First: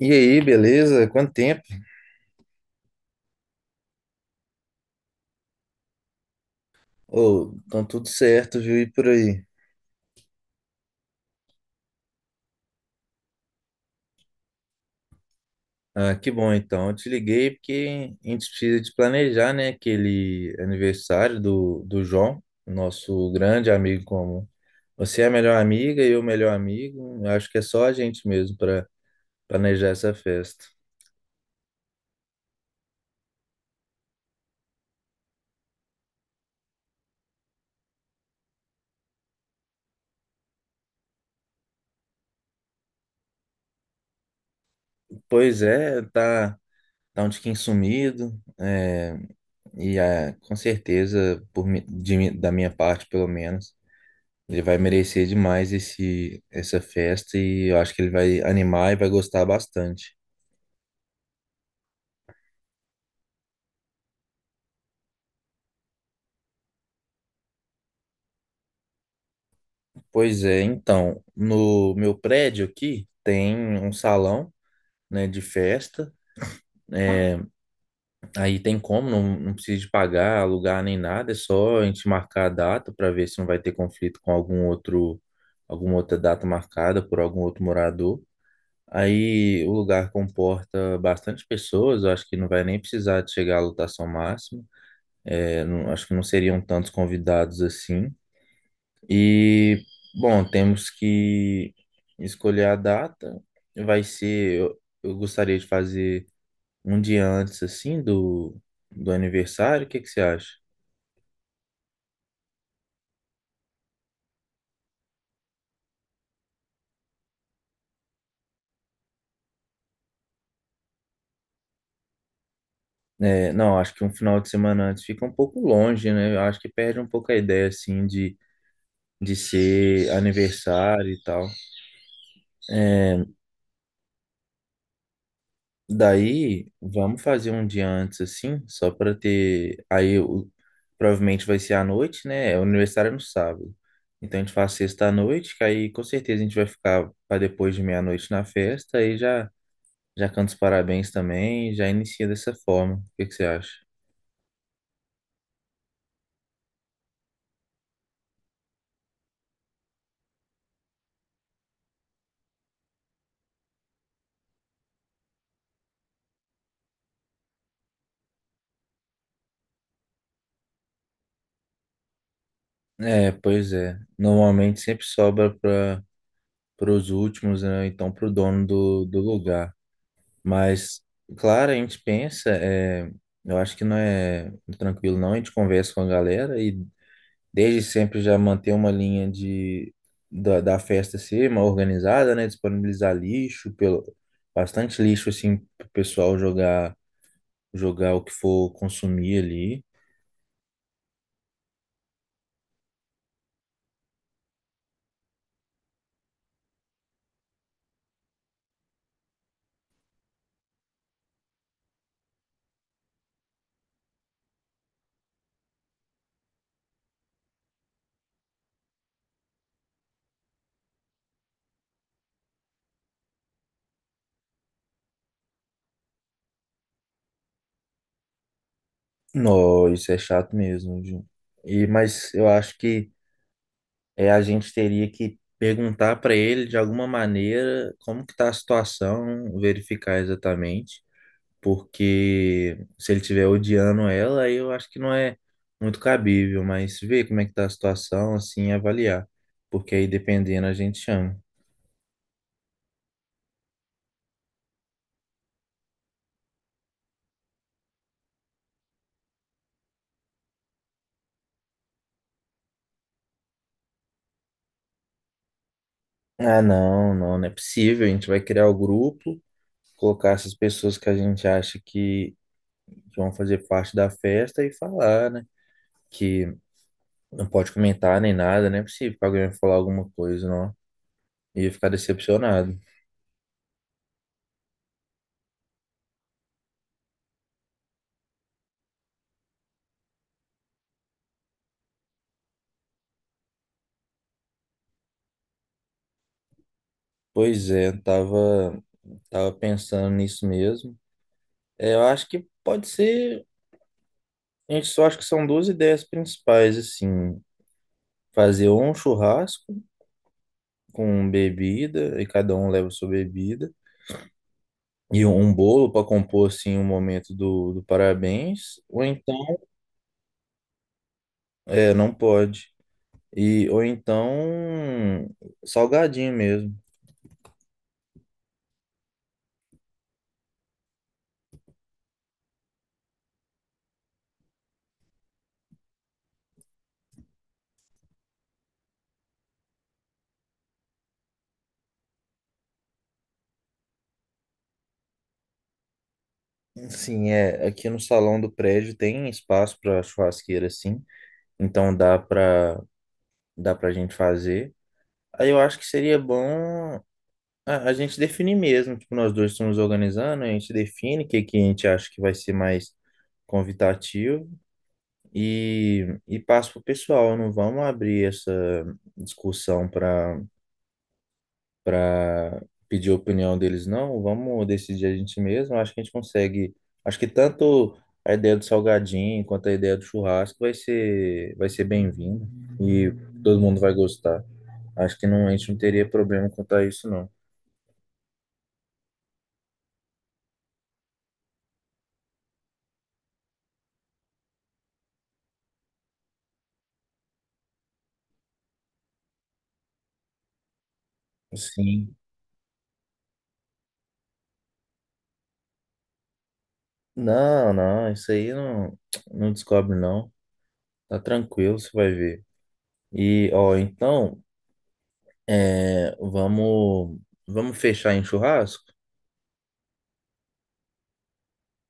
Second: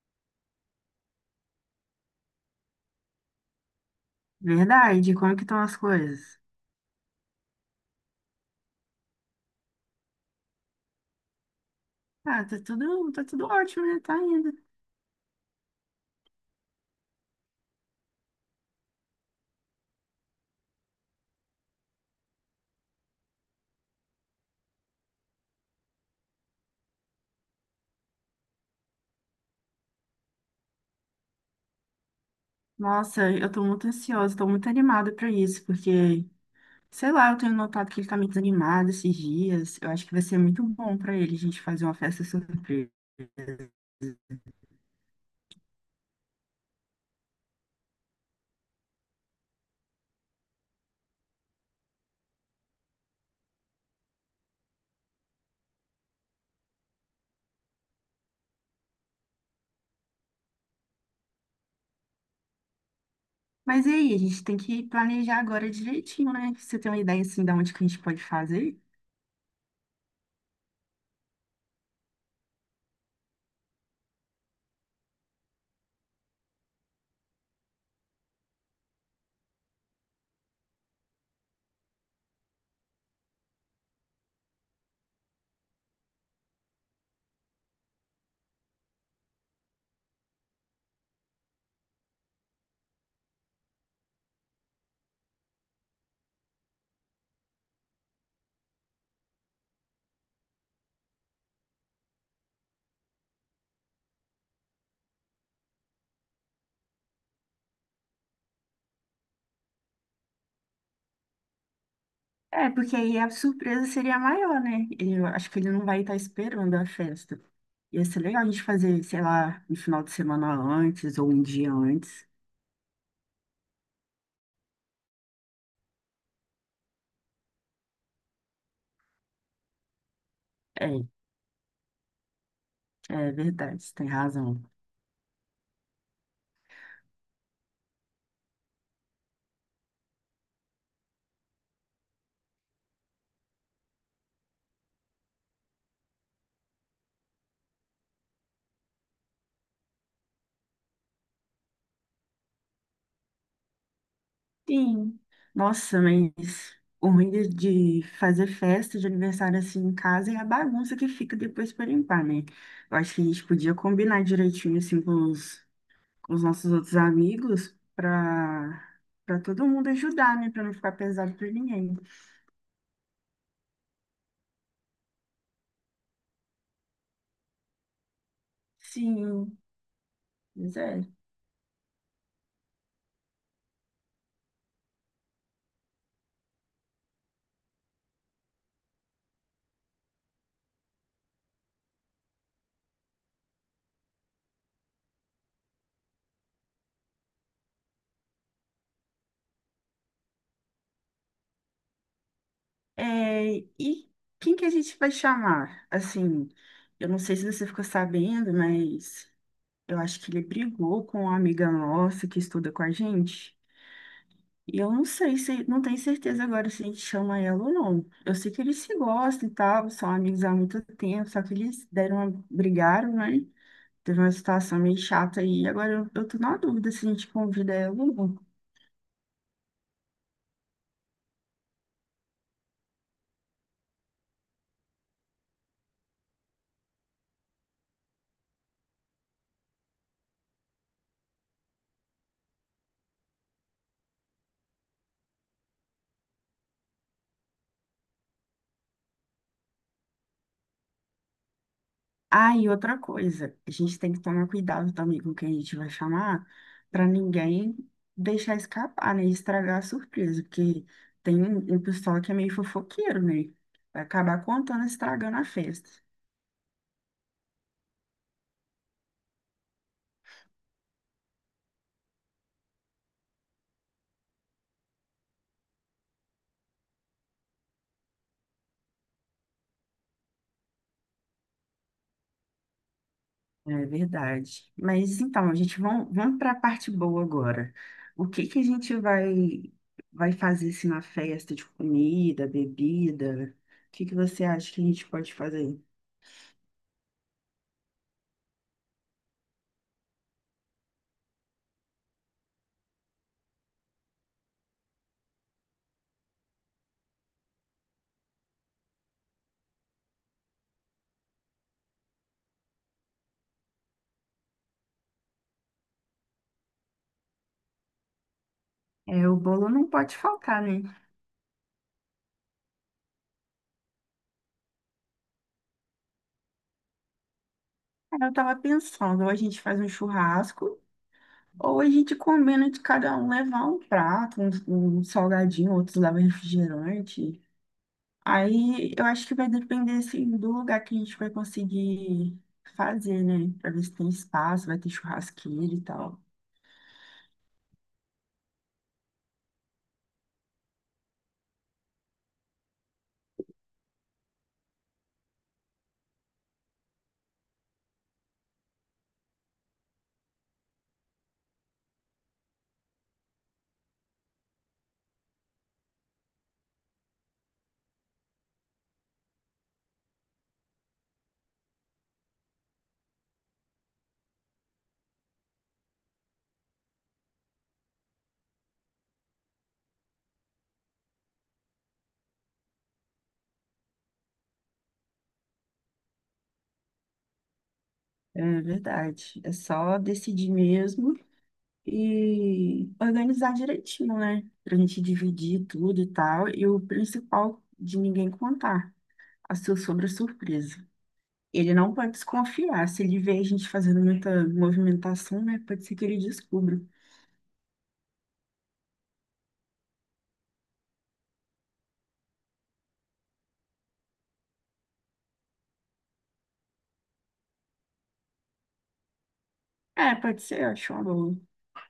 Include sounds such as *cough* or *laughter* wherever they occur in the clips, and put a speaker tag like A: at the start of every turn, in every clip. A: E aí, beleza? Quanto tempo?
B: Verdade, como é que estão as coisas?
A: Ô, então tudo certo, viu? E por aí?
B: Ah, tá tudo ótimo, né? Tá indo.
A: Ah, que bom então. Eu te liguei porque a gente precisa de planejar, né, aquele aniversário do João, nosso grande amigo comum. Você é a melhor amiga e eu o melhor amigo. Eu acho que é só a gente mesmo para planejar essa festa.
B: Nossa, eu tô muito ansiosa, tô muito animada pra isso, porque, sei lá, eu tenho notado que ele tá meio desanimado esses dias. Eu acho que vai ser muito bom pra ele a gente fazer uma festa assim.
A: Pois é, tá, tá um tiquinho sumido, é, e ah, com certeza, por, mi- de mi- da minha parte pelo menos. Ele vai merecer demais essa festa e eu acho que ele vai animar e vai gostar bastante.
B: Mas e aí, a gente tem que planejar agora direitinho, né? Você tem uma ideia assim da onde que a gente pode fazer?
A: Pois é, então, no meu prédio aqui tem um salão, né, de festa. É, aí tem como, não, não precisa de pagar, alugar nem nada, é só a gente marcar a data para ver se não vai ter conflito com algum outro, alguma outra data marcada por algum outro morador. Aí o lugar comporta bastante pessoas, eu acho que não vai nem precisar de chegar à lotação máxima. Eu não- Acho que não seriam tantos convidados assim. E, bom, temos que escolher a data. Eu gostaria de fazer um dia antes, assim, do aniversário. O que que você acha?
B: É, porque aí a surpresa seria maior, né? Eu acho que ele não vai estar esperando a festa. Ia ser legal a gente fazer, sei lá, no final de semana antes ou um dia antes.
A: É, não, acho que um final de semana antes fica um pouco longe, né? Eu acho que perde um pouco a ideia, assim, de ser
B: É,
A: aniversário e tal. É.
B: é verdade, você tem razão.
A: Daí, vamos fazer um dia antes, assim, só para ter. Aí, provavelmente vai ser à noite, né? O aniversário é no sábado. Então, a gente faz sexta à noite, que aí com certeza a gente vai ficar para depois de meia-noite na festa. Aí já canta os parabéns também, já inicia dessa forma. O que que você acha?
B: Sim. Nossa, mas o ruim de fazer festa de aniversário assim em casa é a bagunça que fica depois para limpar, né? Eu acho que a gente podia combinar direitinho assim com com os nossos outros amigos para todo mundo ajudar, né? Para não ficar pesado para ninguém.
A: É, pois é. Normalmente sempre sobra para os últimos, né? Então, para o dono do
B: Sim.
A: lugar.
B: Pois
A: Mas,
B: é.
A: claro, a gente pensa, é, eu acho que não é tranquilo, não. A gente conversa com a galera e desde sempre já manter uma linha da festa ser uma organizada, né? Disponibilizar lixo, bastante lixo, assim, pro pessoal jogar, jogar o que for consumir ali.
B: É, e quem que a gente vai chamar? Assim, eu não sei se você ficou sabendo, mas eu acho que ele brigou com uma amiga nossa que estuda com a gente. E eu não sei se, não tenho certeza agora se a gente chama ela ou não. Eu sei que eles se gostam e tal, são amigos há muito tempo, só que eles deram uma, brigaram, né? Teve uma situação meio chata aí. Agora eu tô na dúvida se a gente convida ela ou não.
A: Não, isso é chato mesmo, viu? E, mas eu acho que é, a gente teria que perguntar para ele de alguma maneira como que está a situação, verificar exatamente. Porque se ele estiver odiando ela, aí eu acho que não é muito cabível, mas ver como é que tá a situação, assim, e avaliar, porque aí dependendo a gente chama.
B: Ah, e outra coisa, a gente tem que tomar cuidado também com quem a gente vai chamar, para ninguém deixar escapar, né? E estragar a surpresa, porque tem um pessoal que é meio fofoqueiro, né? Vai acabar contando, estragando a festa.
A: Ah, não, não, não é possível, a gente vai criar o grupo, colocar essas pessoas que a gente acha que vão fazer parte da festa e falar, né? Que não pode comentar nem nada, não é possível que alguém vai falar alguma coisa, não. Ia ficar decepcionado.
B: É verdade. Mas então, a gente vamos, vamos para a parte boa agora. O que que a gente vai, vai fazer assim, na festa de comida, bebida? O que que você acha que a gente pode fazer?
A: Pois é, eu tava pensando nisso mesmo. É, eu acho que pode ser. Gente, só acho que são duas ideias principais, assim, fazer um churrasco com bebida, e cada um leva sua bebida, e um bolo para compor, assim, o momento do parabéns, ou
B: É, o
A: então,
B: bolo não pode faltar, né?
A: é, não pode, ou então, salgadinho mesmo.
B: Aí eu tava pensando, ou a gente faz um churrasco, ou a gente combina de cada um levar um prato, um salgadinho, outros levam refrigerante. Aí eu acho que vai depender assim, do lugar que a gente vai conseguir fazer, né? Pra ver se tem espaço, vai ter churrasqueira e tal.
A: Sim, é, aqui no salão do prédio tem espaço para churrasqueira, assim, então dá para gente fazer. Aí eu acho que seria bom. A gente define mesmo, tipo, nós dois estamos organizando, a gente define o que, que a gente acha que vai ser mais convidativo e passa pro pessoal. Não vamos abrir essa discussão para pedir a opinião deles, não. Vamos decidir a gente mesmo. Acho que a gente consegue. Acho que tanto a ideia do salgadinho quanto a ideia do churrasco vai ser bem-vinda e todo mundo vai gostar. Acho que não, a gente não teria problema quanto a isso, não.
B: É verdade. É só decidir mesmo e organizar direitinho, né? Pra gente dividir tudo e tal. E o principal, de ninguém contar a sua sobre a surpresa. Ele não pode
A: Sim.
B: desconfiar. Se ele vê a gente fazendo muita movimentação, né? Pode ser que ele descubra.
A: Não, não, isso aí não, não descobre não. Tá tranquilo, você vai ver. E, ó, então, é, vamos fechar em churrasco,
B: É, pode ser, eu acho uma boa.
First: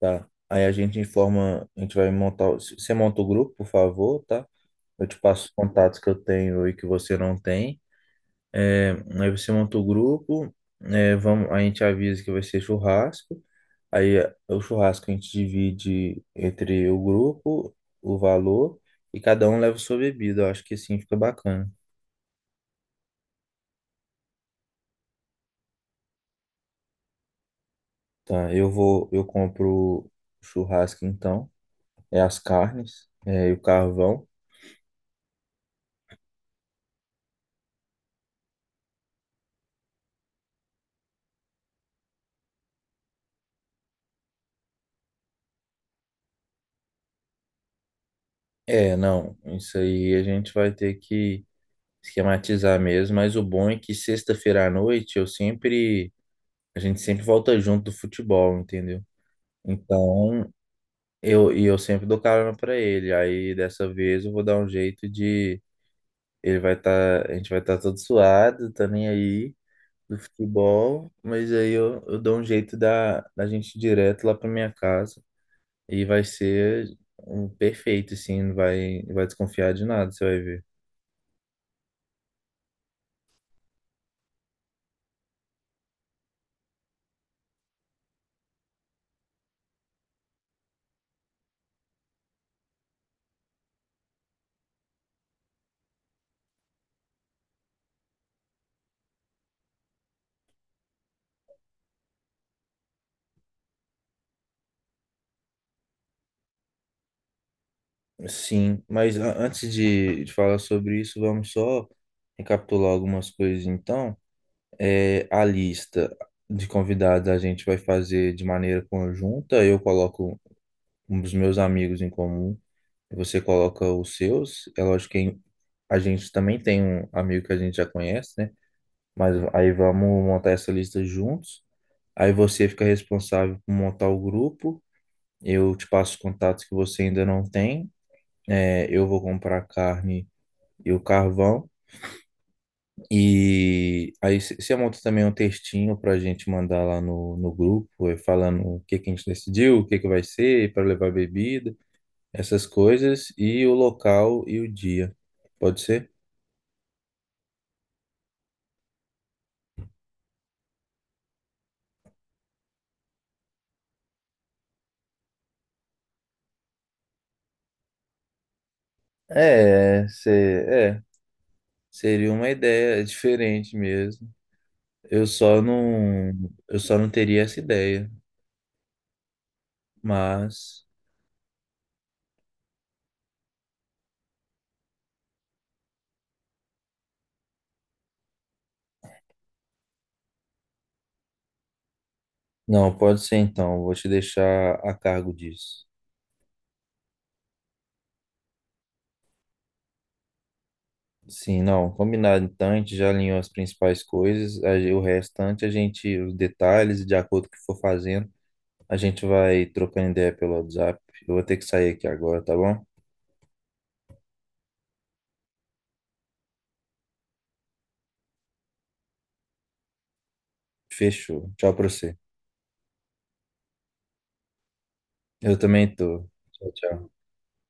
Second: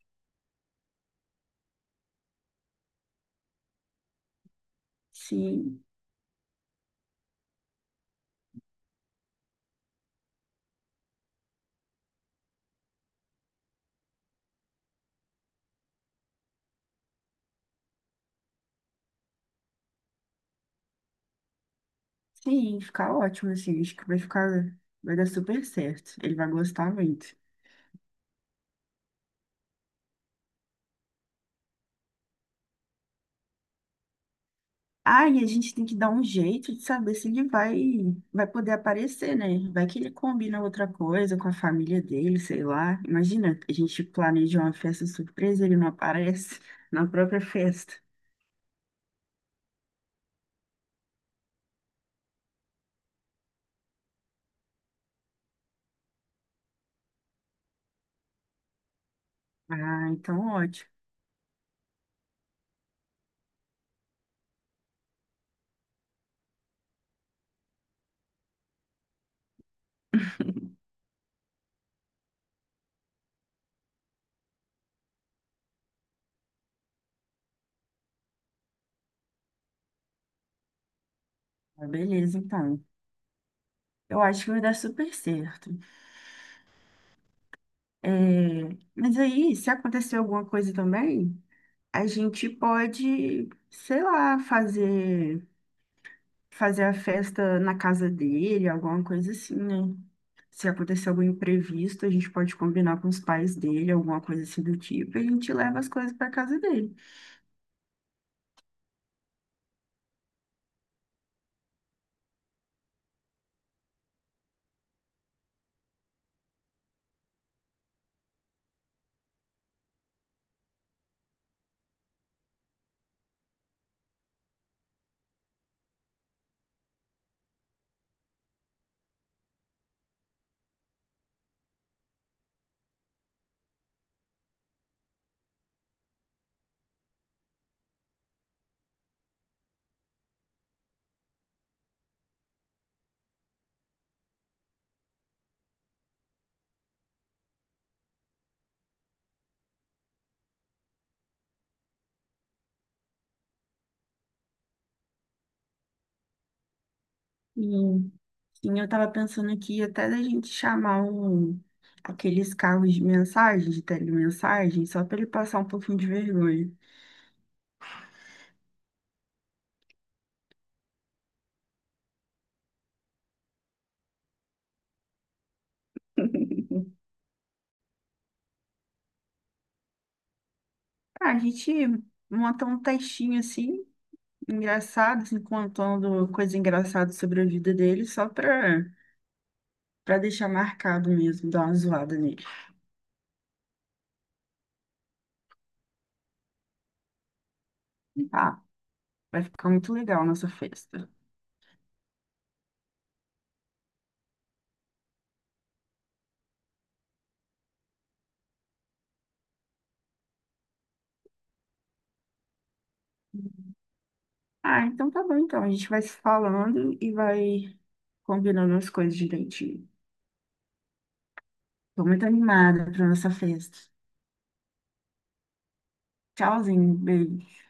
A: tá? Aí a gente informa, a gente vai montar, você monta o grupo, por favor, tá? Eu te passo os
B: Sim,
A: contatos que eu tenho e que você não tem. É, aí você monta o grupo, é, a gente avisa que vai ser churrasco. Aí é o churrasco a gente divide entre o grupo, o valor, e cada um leva sua bebida. Eu acho que assim fica bacana.
B: sim, ficar ótimo, assim. Acho que vai ficar, vai dar super certo. Ele vai gostar muito.
A: Tá, eu compro o churrasco então, é as carnes, é, e o carvão.
B: Ah, e a gente tem que dar um jeito de saber se ele vai, vai poder aparecer, né? Vai que ele combina outra coisa com a família dele, sei lá. Imagina, a gente planeja uma festa surpresa, ele não aparece na própria festa.
A: É, não, isso aí a gente vai ter que esquematizar mesmo, mas o bom é que sexta-feira à noite a gente sempre volta junto do futebol, entendeu?
B: Ah, então
A: Então,
B: ótimo.
A: eu sempre dou carona pra ele. Aí dessa vez eu vou dar um jeito de Ele vai estar, a gente vai estar todo suado, tá nem aí do futebol, mas aí eu dou um jeito da gente ir direto lá pra minha casa e vai ser um perfeito, assim, não vai desconfiar de nada, você vai ver.
B: Ah, beleza, então. Eu acho que vai dar super certo. É, mas aí, se acontecer alguma coisa também, a gente pode, sei lá, fazer, fazer a festa na casa dele, alguma coisa assim, né? Se acontecer algum imprevisto, a gente pode combinar com os pais dele, alguma coisa assim do tipo, e a gente leva as coisas para casa dele.
A: Sim, mas antes de falar sobre isso, vamos só recapitular algumas coisas então. É, a lista de convidados a gente vai fazer de maneira conjunta, eu coloco um dos meus amigos em comum, você coloca os seus. É lógico que a gente também tem um amigo que a gente já conhece, né? Mas aí vamos montar essa lista juntos. Aí você fica responsável por montar o grupo. Eu te passo os contatos que você ainda não tem. É, eu vou comprar a carne e o carvão. E aí você monta também um textinho para a gente mandar lá no grupo, falando o que que a gente decidiu, o que que vai ser, para levar bebida. Essas coisas e o local e o dia. Pode ser?
B: E, sim, eu tava pensando aqui até da gente chamar um, aqueles carros de mensagem, de telemensagem, só para ele passar um pouquinho de vergonha.
A: É, seria uma ideia diferente mesmo. Eu só não, eu só
B: *laughs*
A: não teria essa ideia, mas
B: Ah, a gente monta um textinho assim, engraçado, assim, contando coisa engraçada sobre a vida dele, só para deixar marcado mesmo, dar uma zoada nele.
A: não, pode ser então. Vou te deixar a cargo disso.
B: Ah, vai ficar muito legal a nossa festa.
A: Sim, não, combinado então, a gente já alinhou as principais coisas, o restante os detalhes, de acordo com o que for fazendo, a gente vai trocando ideia pelo WhatsApp. Eu vou ter que sair aqui agora, tá bom?
B: Ah, então tá bom, então. A gente vai se falando e vai combinando as coisas direitinho.
A: Fechou. Tchau pra
B: Tô
A: você.
B: muito animada pra nossa festa.
A: Eu também tô. Tchau,
B: Tchauzinho,
A: tchau.
B: beijo.